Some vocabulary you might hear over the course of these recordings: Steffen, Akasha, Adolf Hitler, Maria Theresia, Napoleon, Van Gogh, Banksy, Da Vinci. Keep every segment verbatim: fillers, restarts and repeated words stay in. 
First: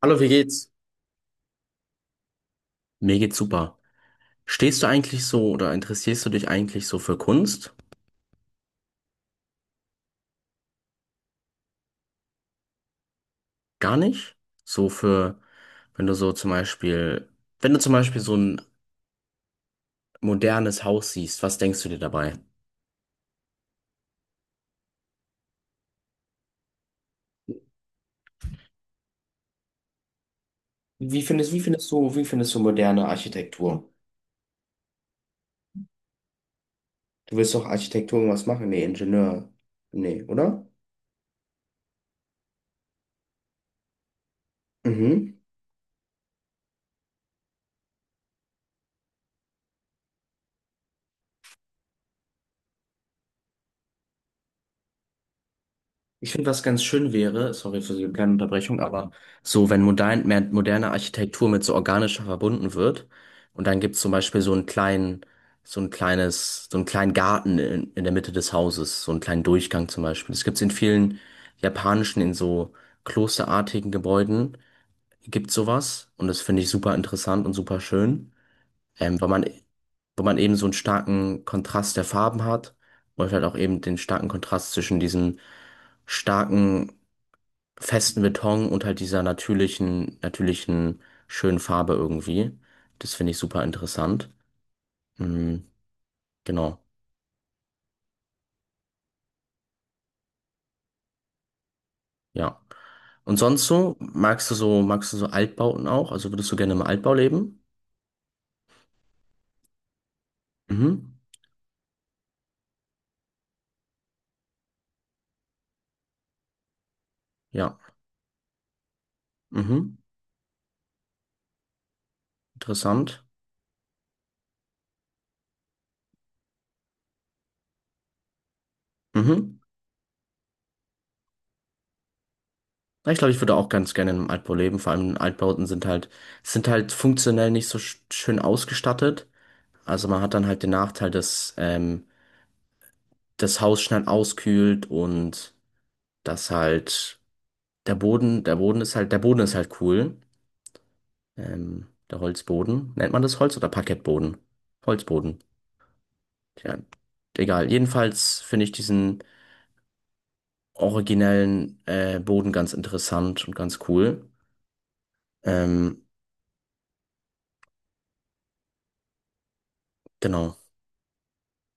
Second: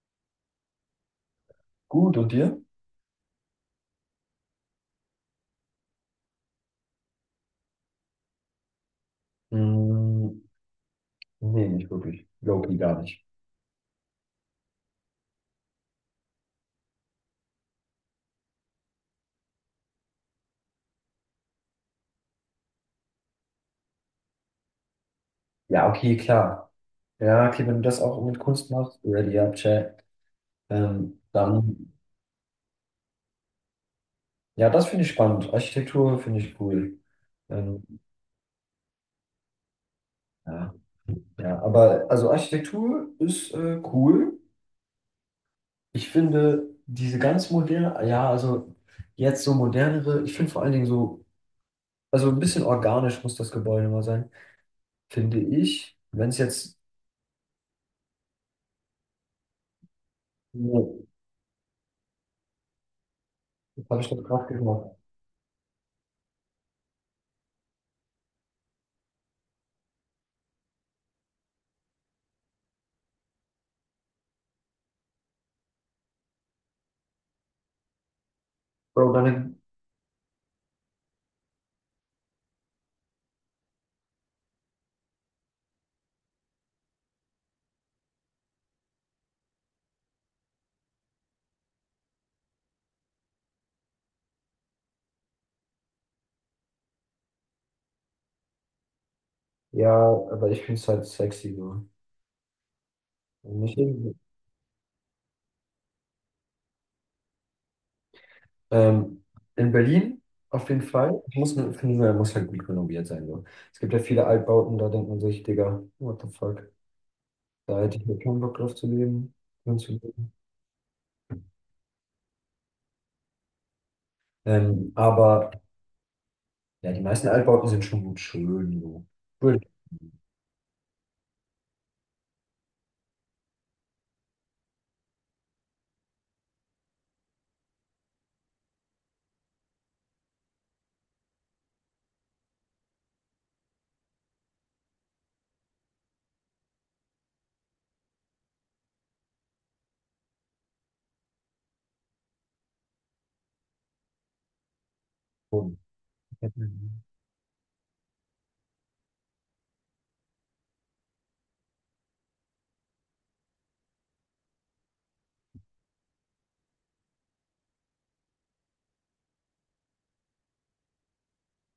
Hallo, wie geht's? Gut, und dir? Mir geht's super. Stehst du eigentlich so oder interessierst du dich eigentlich so für Kunst? Mm, nee, nicht wirklich. Loki gar nicht. Gar nicht? So für, wenn du so zum Beispiel, wenn du zum Beispiel so ein modernes Haus siehst, was denkst du dir dabei? Ja, okay, klar. Ja, okay, wenn du das auch mit Kunst machst, ready up, chat. Ähm, Wie findest, wie findest dann, du, Wie findest du moderne Architektur? ja, das finde ich spannend. Architektur finde ich cool. Du willst doch Ähm, Architektur was machen? Nee, Ingenieur. Nee, oder? ja, ja, aber also Architektur ist äh, cool. Mhm. Ich finde diese ganz moderne, ja, also jetzt so modernere, ich finde vor allen Dingen so, also ein bisschen organisch muss das Gebäude mal sein, finde ich. Wenn Ich es finde, was jetzt, ganz schön wäre, sorry für die kleine Unterbrechung, aber so, wenn modern, mehr, moderne Was Architektur mit so organischer verbunden wird und dann gibt es habe ich zum das Beispiel gerade so einen gesagt? kleinen, so ein kleines, so einen kleinen Garten in, in der Mitte des Hauses, so einen kleinen Durchgang zum Beispiel. Das gibt es in vielen japanischen, in so klosterartigen Gebäuden, gibt sowas und das finde ich super interessant und super schön, Bro, ähm, weil man, deine, weil man eben so einen starken Kontrast der Farben hat und vielleicht auch eben den starken Kontrast zwischen diesen starken festen Beton und halt dieser natürlichen, natürlichen, schönen Farbe irgendwie. Das finde ich super interessant. Mhm, genau, ja, aber ich finde es halt sexy so. ja. Und sonst Nicht so, irgendwie- magst du so, magst du so Altbauten auch? Also würdest du gerne im Altbau leben? ähm, in Berlin auf jeden Mhm, Fall. Ich muss, nur- finde nur, er muss halt gut renoviert sein. So. Es gibt ja viele Altbauten, da denkt man sich, Digga, what the fuck? ja, Da hätte ich mir keinen Bock drauf zu leben, drin zu mhm, leben. interessant. Ähm, aber ja, die meisten Altbauten sind schon gut schön. So. Mhm. Ja, ich glaube, ich würde auch ganz gerne in einem Altbau leben. Vor allem Altbauten sind halt, sind halt funktionell nicht so sch- schön ausgestattet. Also man hat dann halt den Nachteil, dass ähm, das Haus schnell auskühlt und dass halt Der Boden, der Boden ist halt, der Boden ist halt cool. Ähm, der Holzboden. Nennt man das Holz oder Parkettboden? Holzboden. Schön. Tja, egal. Jedenfalls finde ich diesen originellen äh, Boden ganz interessant und ganz cool. Ähm, genau.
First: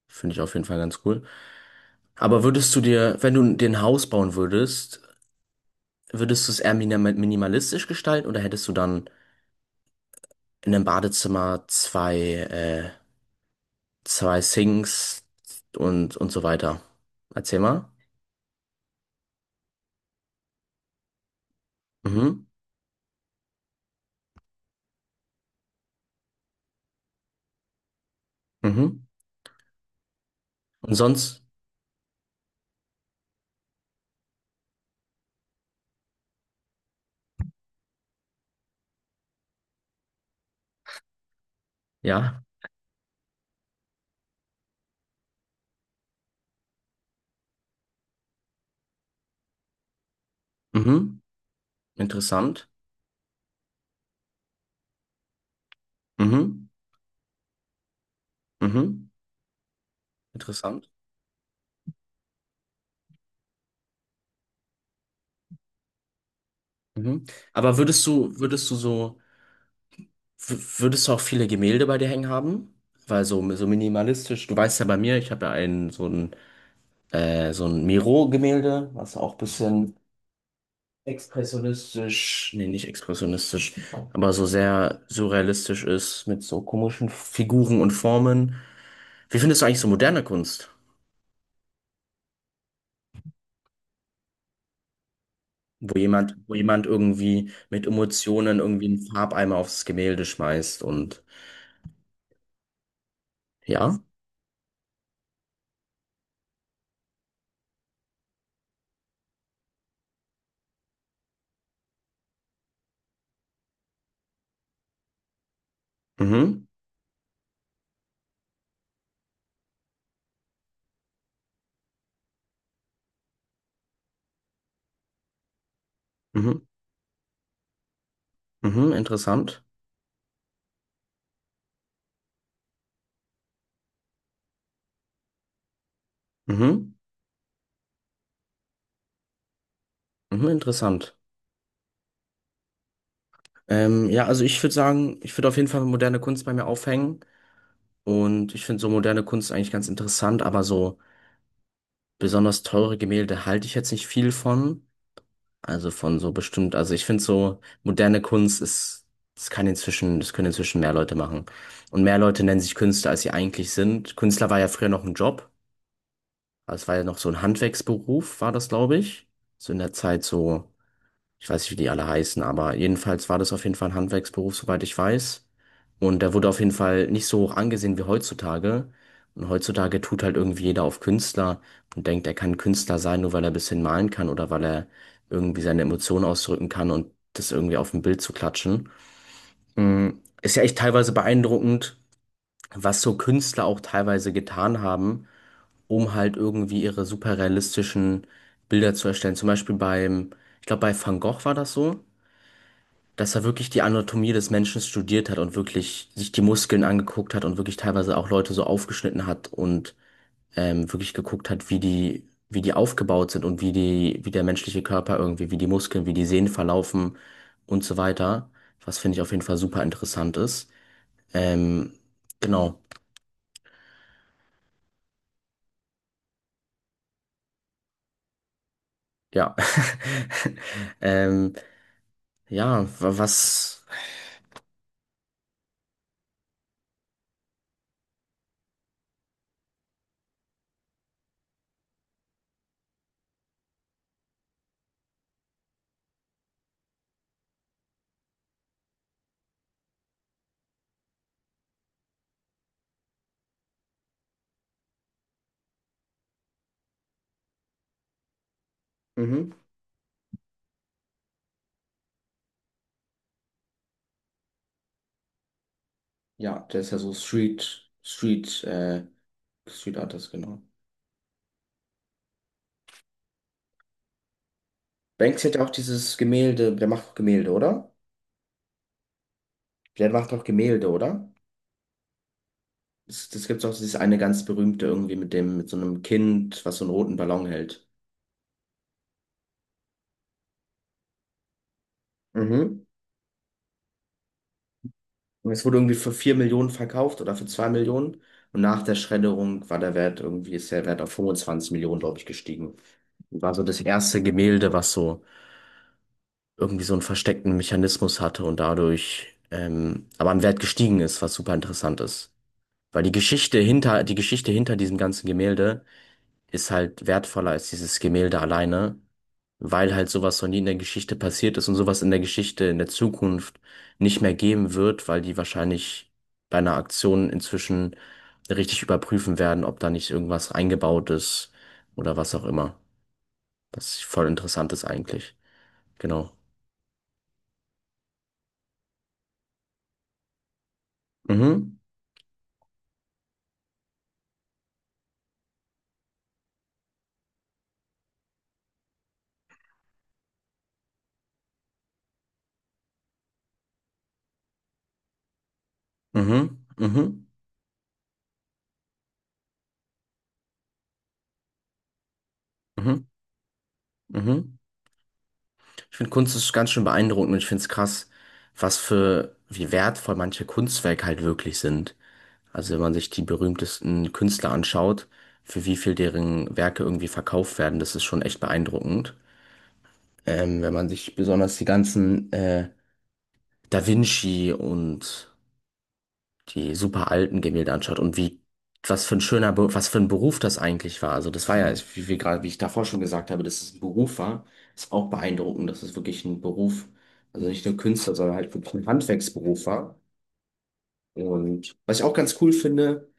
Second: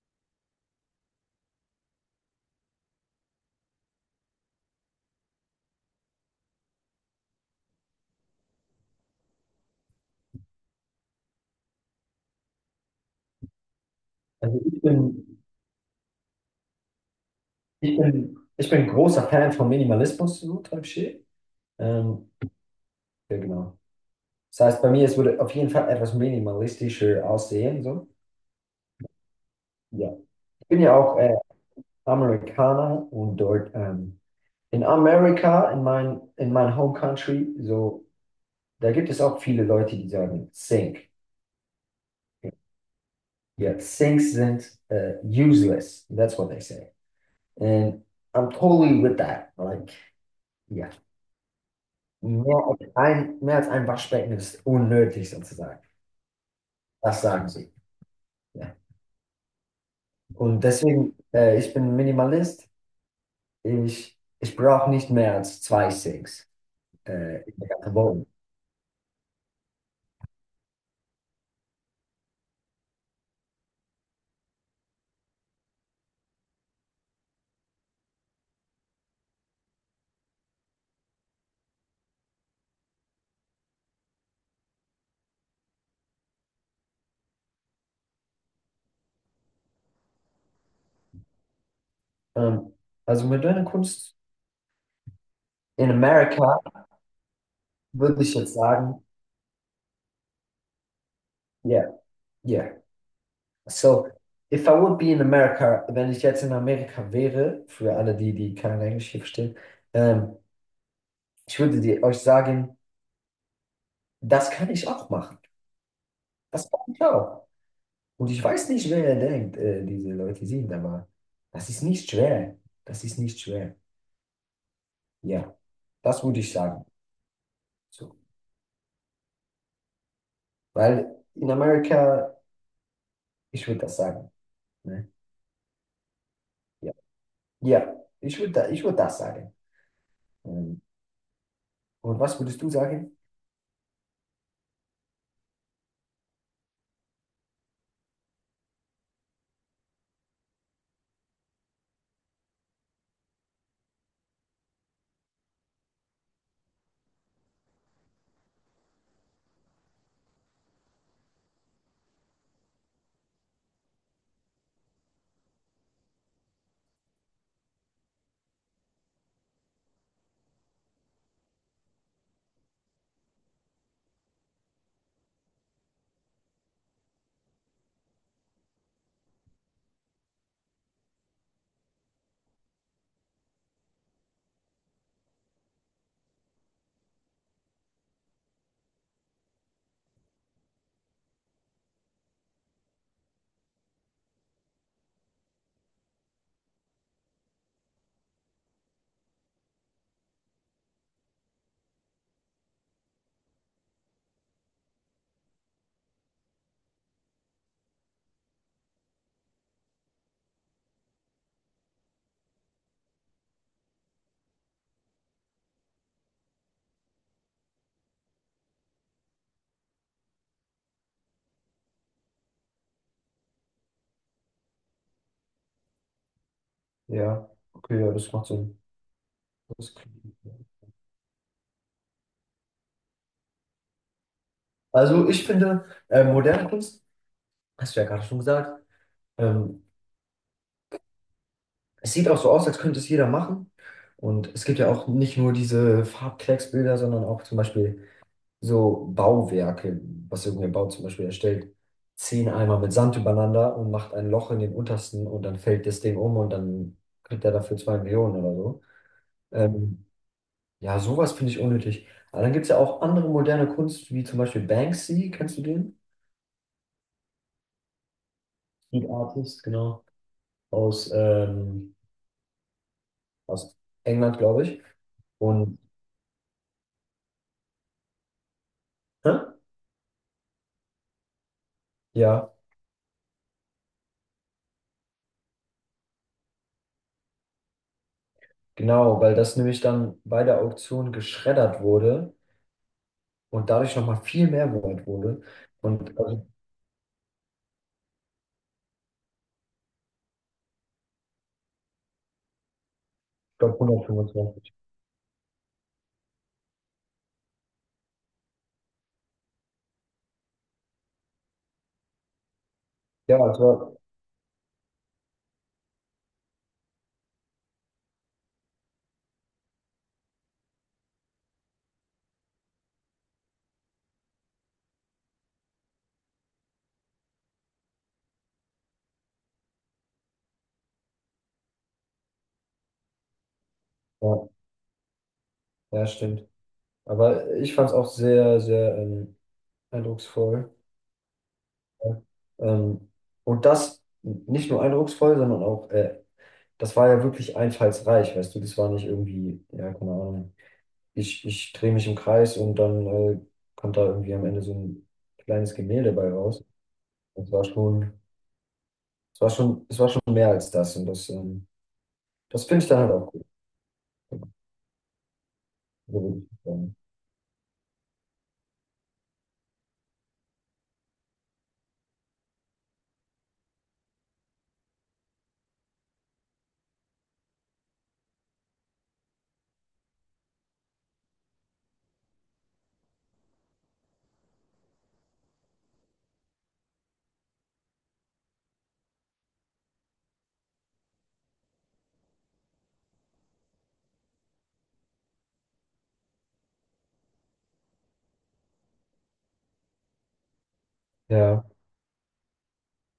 Finde ich auf jeden Fall ganz cool. Aber würdest du dir, wenn du dir ein Haus bauen würdest, würdest du es eher minima- minimalistisch gestalten oder hättest du dann in einem Badezimmer zwei, äh, zwei Also ich Sinks bin, und, und so weiter? Erzähl mal. ich bin, ich bin großer Fan von Minimalismus, so Type Shit. Ähm, Mhm. ja, genau. Das heißt, bei mir, es würde auf jeden Fall etwas minimalistischer aussehen. So. Mhm. Ja. Ich bin Und ja auch äh, sonst, Amerikaner und dort ähm, in Amerika, in mein, in mein Home Country, so, da gibt es auch viele Leute, die sagen Sink. ja, Yeah, sinks sind äh, useless. That's what they say. And I'm totally with that. Like, yeah. mhm. Mehr Interessant. als ein, mehr als ein Waschbecken ist unnötig sozusagen. Mhm. Das sagen sie. Ja. Mhm. Und Interessant. deswegen, äh, ich bin Minimalist. Ich, ich brauche nicht mehr als zwei Sinks Mhm. äh, in der Aber ganzen würdest Wohnung. du, würdest du so, w- würdest du auch viele Gemälde bei dir hängen haben? Weil so, so minimalistisch, du weißt ja bei mir, ich habe ja einen, so ein, äh, so ein Miro-Gemälde, was auch ein bisschen expressionistisch, nee, nicht expressionistisch, aber so sehr surrealistisch ist mit so komischen Figuren und Formen. Wie findest du eigentlich so moderne Kunst? Ähm, also moderne Kunst in wo jemand, Wo Amerika jemand irgendwie mit würde ich jetzt Emotionen irgendwie sagen, einen Farbeimer aufs Gemälde schmeißt und yeah, yeah. ja, So, if I would be in America, wenn ich jetzt in Amerika wäre, für alle die, die kein Englisch hier verstehen, ähm, ich würde dir euch sagen, das kann ich auch machen. mhm, Das kann ich auch. Und ich weiß nicht, wer ihr denkt, äh, diese Leute sind, aber das ist nicht schwer. Das ist nicht schwer. Ja, das würde ich mhm, sagen. So. mhm, interessant, Weil in Amerika, ich würde das sagen. Ne? mhm, Ja, ja ich würde da, ich würd das sagen. mhm, Ähm, interessant. Und was würdest du sagen? Ähm, ja, also ich würde sagen, ich würde auf jeden Fall moderne Kunst bei mir aufhängen und ich finde so moderne Kunst eigentlich ganz interessant, aber so besonders teure Gemälde halte ich jetzt nicht viel von. Also von so bestimmt, also ich finde so, moderne Kunst ist, das kann inzwischen, das können inzwischen mehr Leute machen. Und mehr Leute nennen sich Künstler, als sie eigentlich sind. Künstler war ja früher noch ein Job, also es war ja noch so ein Handwerksberuf, war das, glaube ich. So in der Zeit so. Ich weiß nicht, wie die alle heißen, aber jedenfalls war das auf jeden Fall ein Handwerksberuf, soweit ich weiß. Und der wurde auf jeden Fall nicht so hoch angesehen wie heutzutage. Und heutzutage tut halt irgendwie jeder auf Künstler und denkt, er kann Künstler sein, nur weil er ein bisschen malen kann oder weil er irgendwie seine Emotionen ausdrücken kann und das irgendwie auf ein Bild zu klatschen. Mm, Ist ja echt teilweise beeindruckend, was so Künstler auch teilweise getan haben, um halt irgendwie ihre super realistischen Bilder zu erstellen. Zum Beispiel beim, ich glaube, bei Van Gogh war das so, dass er wirklich die Anatomie des Menschen studiert hat und wirklich sich die Muskeln angeguckt hat und wirklich teilweise auch Leute so aufgeschnitten hat und ähm, wirklich geguckt hat, wie die, wie die aufgebaut sind und wie die, wie der menschliche Körper irgendwie, wie die Muskeln, wie die Sehnen verlaufen und so weiter. Was finde ich auf jeden Fall super interessant ist. Ähm, genau, Ja, okay, ja, das macht Sinn. ja. Das klingt- ähm, ja, wa- was. Also ich finde, äh, moderne Kunst, hast du ja gerade schon gesagt, ähm, es sieht auch so aus, als könnte es jeder machen. Und es gibt ja auch nicht nur diese Farbklecksbilder, sondern auch zum Beispiel so Bauwerke, was irgendein Bau zum Beispiel erstellt, zehn Eimer mit Sand übereinander und macht ein Loch in den untersten und dann fällt das Ding um und dann kriegt er dafür zwei Millionen oder so. Mhm. Ähm, ja, sowas finde ich unnötig. Aber dann gibt es ja auch andere moderne Kunst, wie zum Beispiel Banksy, kennst du den? Ja, der ist ja so Street, Street, äh, Street Artist, Street genau. Artist, genau. Aus, ähm, aus England, glaube ich. Banksy hat ja auch Und dieses Gemälde, der macht auch Gemälde, oder? Hä? Der macht auch Gemälde, oder? Ja, Das, das gibt's auch dieses eine ganz berühmte irgendwie mit dem, mit so einem Kind, was so einen roten Ballon hält. genau, weil das nämlich dann bei der Auktion geschreddert wurde Mhm. und dadurch nochmal viel mehr wert wurde. Und es wurde irgendwie für Und vier also Millionen verkauft oder für zwei Millionen. Und nach der Schredderung war der Wert irgendwie, ist der Wert auf fünfundzwanzig Millionen, glaube ich, gestiegen. War Ich so glaube das erste Gemälde, hundertfünfundzwanzig. was so irgendwie so einen versteckten Mechanismus hatte und dadurch ähm, aber an Wert gestiegen ist, was super interessant ist. Weil die Ja, Geschichte es war, hinter, die Geschichte hinter diesem ganzen Gemälde ist halt wertvoller als dieses Gemälde alleine, weil halt sowas noch nie in der Geschichte passiert ist und sowas in der Geschichte in der Zukunft nicht mehr geben wird, weil die wahrscheinlich bei einer Aktion inzwischen richtig überprüfen werden, ob da nicht irgendwas eingebaut ist oder was auch immer. Das ist voll ja, interessant ist eigentlich. ja, Genau. stimmt. Aber ich fand es auch sehr, sehr ähm, eindrucksvoll. Mhm, Ja. Ähm, und das nicht nur eindrucksvoll, sondern auch, äh, das war ja wirklich einfallsreich, weißt du, das war nicht irgendwie, ja, keine Ahnung, ich, ich drehe mich im Kreis und dann äh, kommt da irgendwie am Ende so ein kleines Gemälde bei raus. mhm, mhm, Das war schon, es war schon, es war schon mehr als das und das, ähm, das finde ich dann mhm, halt auch gut. mhm. Ich finde So Kunst würde ich ist ganz schön sagen. beeindruckend und ich finde es krass, was für, wie wertvoll manche Kunstwerke halt wirklich sind. Also wenn man sich die berühmtesten Künstler anschaut, für wie viel deren Werke irgendwie verkauft werden, das ist schon echt beeindruckend. Ähm, wenn man sich besonders die ganzen äh, Da Vinci und die super alten Gemälde anschaut und wie was für ein schöner, Be was für ein Beruf das eigentlich war. Also das war ja, wie wir gerade, wie ich davor schon gesagt habe, dass es ein Beruf war, ist auch beeindruckend, dass es wirklich ein Beruf, also nicht nur Künstler, sondern halt wirklich ein Handwerksberuf war. Ja, Und was ich auch ganz cool finde,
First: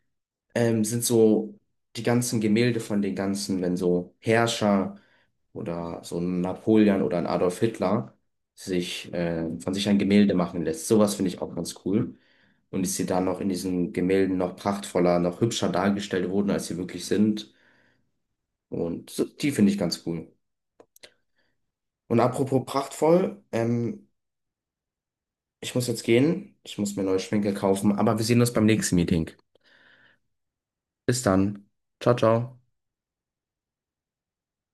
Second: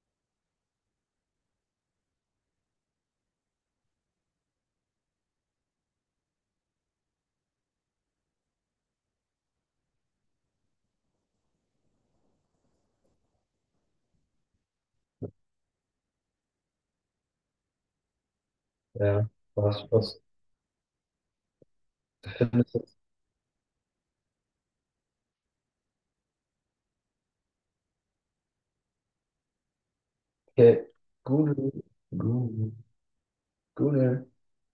ähm, sind so die ganzen Gemälde von den ganzen, wenn so Herrscher oder so ein Napoleon oder ein Adolf Hitler sich äh, von sich ein Gemälde machen lässt. Sowas finde ich auch ganz cool. Und ich sie da noch in diesen Gemälden noch prachtvoller, noch hübscher dargestellt wurden, als sie wirklich sind. Und so, ja. die finde ich Was, ganz was cool. Und apropos findest du? prachtvoll, ähm, ich muss jetzt gehen. Ich muss mir neue Schminke kaufen, aber wir sehen uns beim nächsten Meeting. Okay. Bis dann. Google, Ciao, ciao. Google, Google.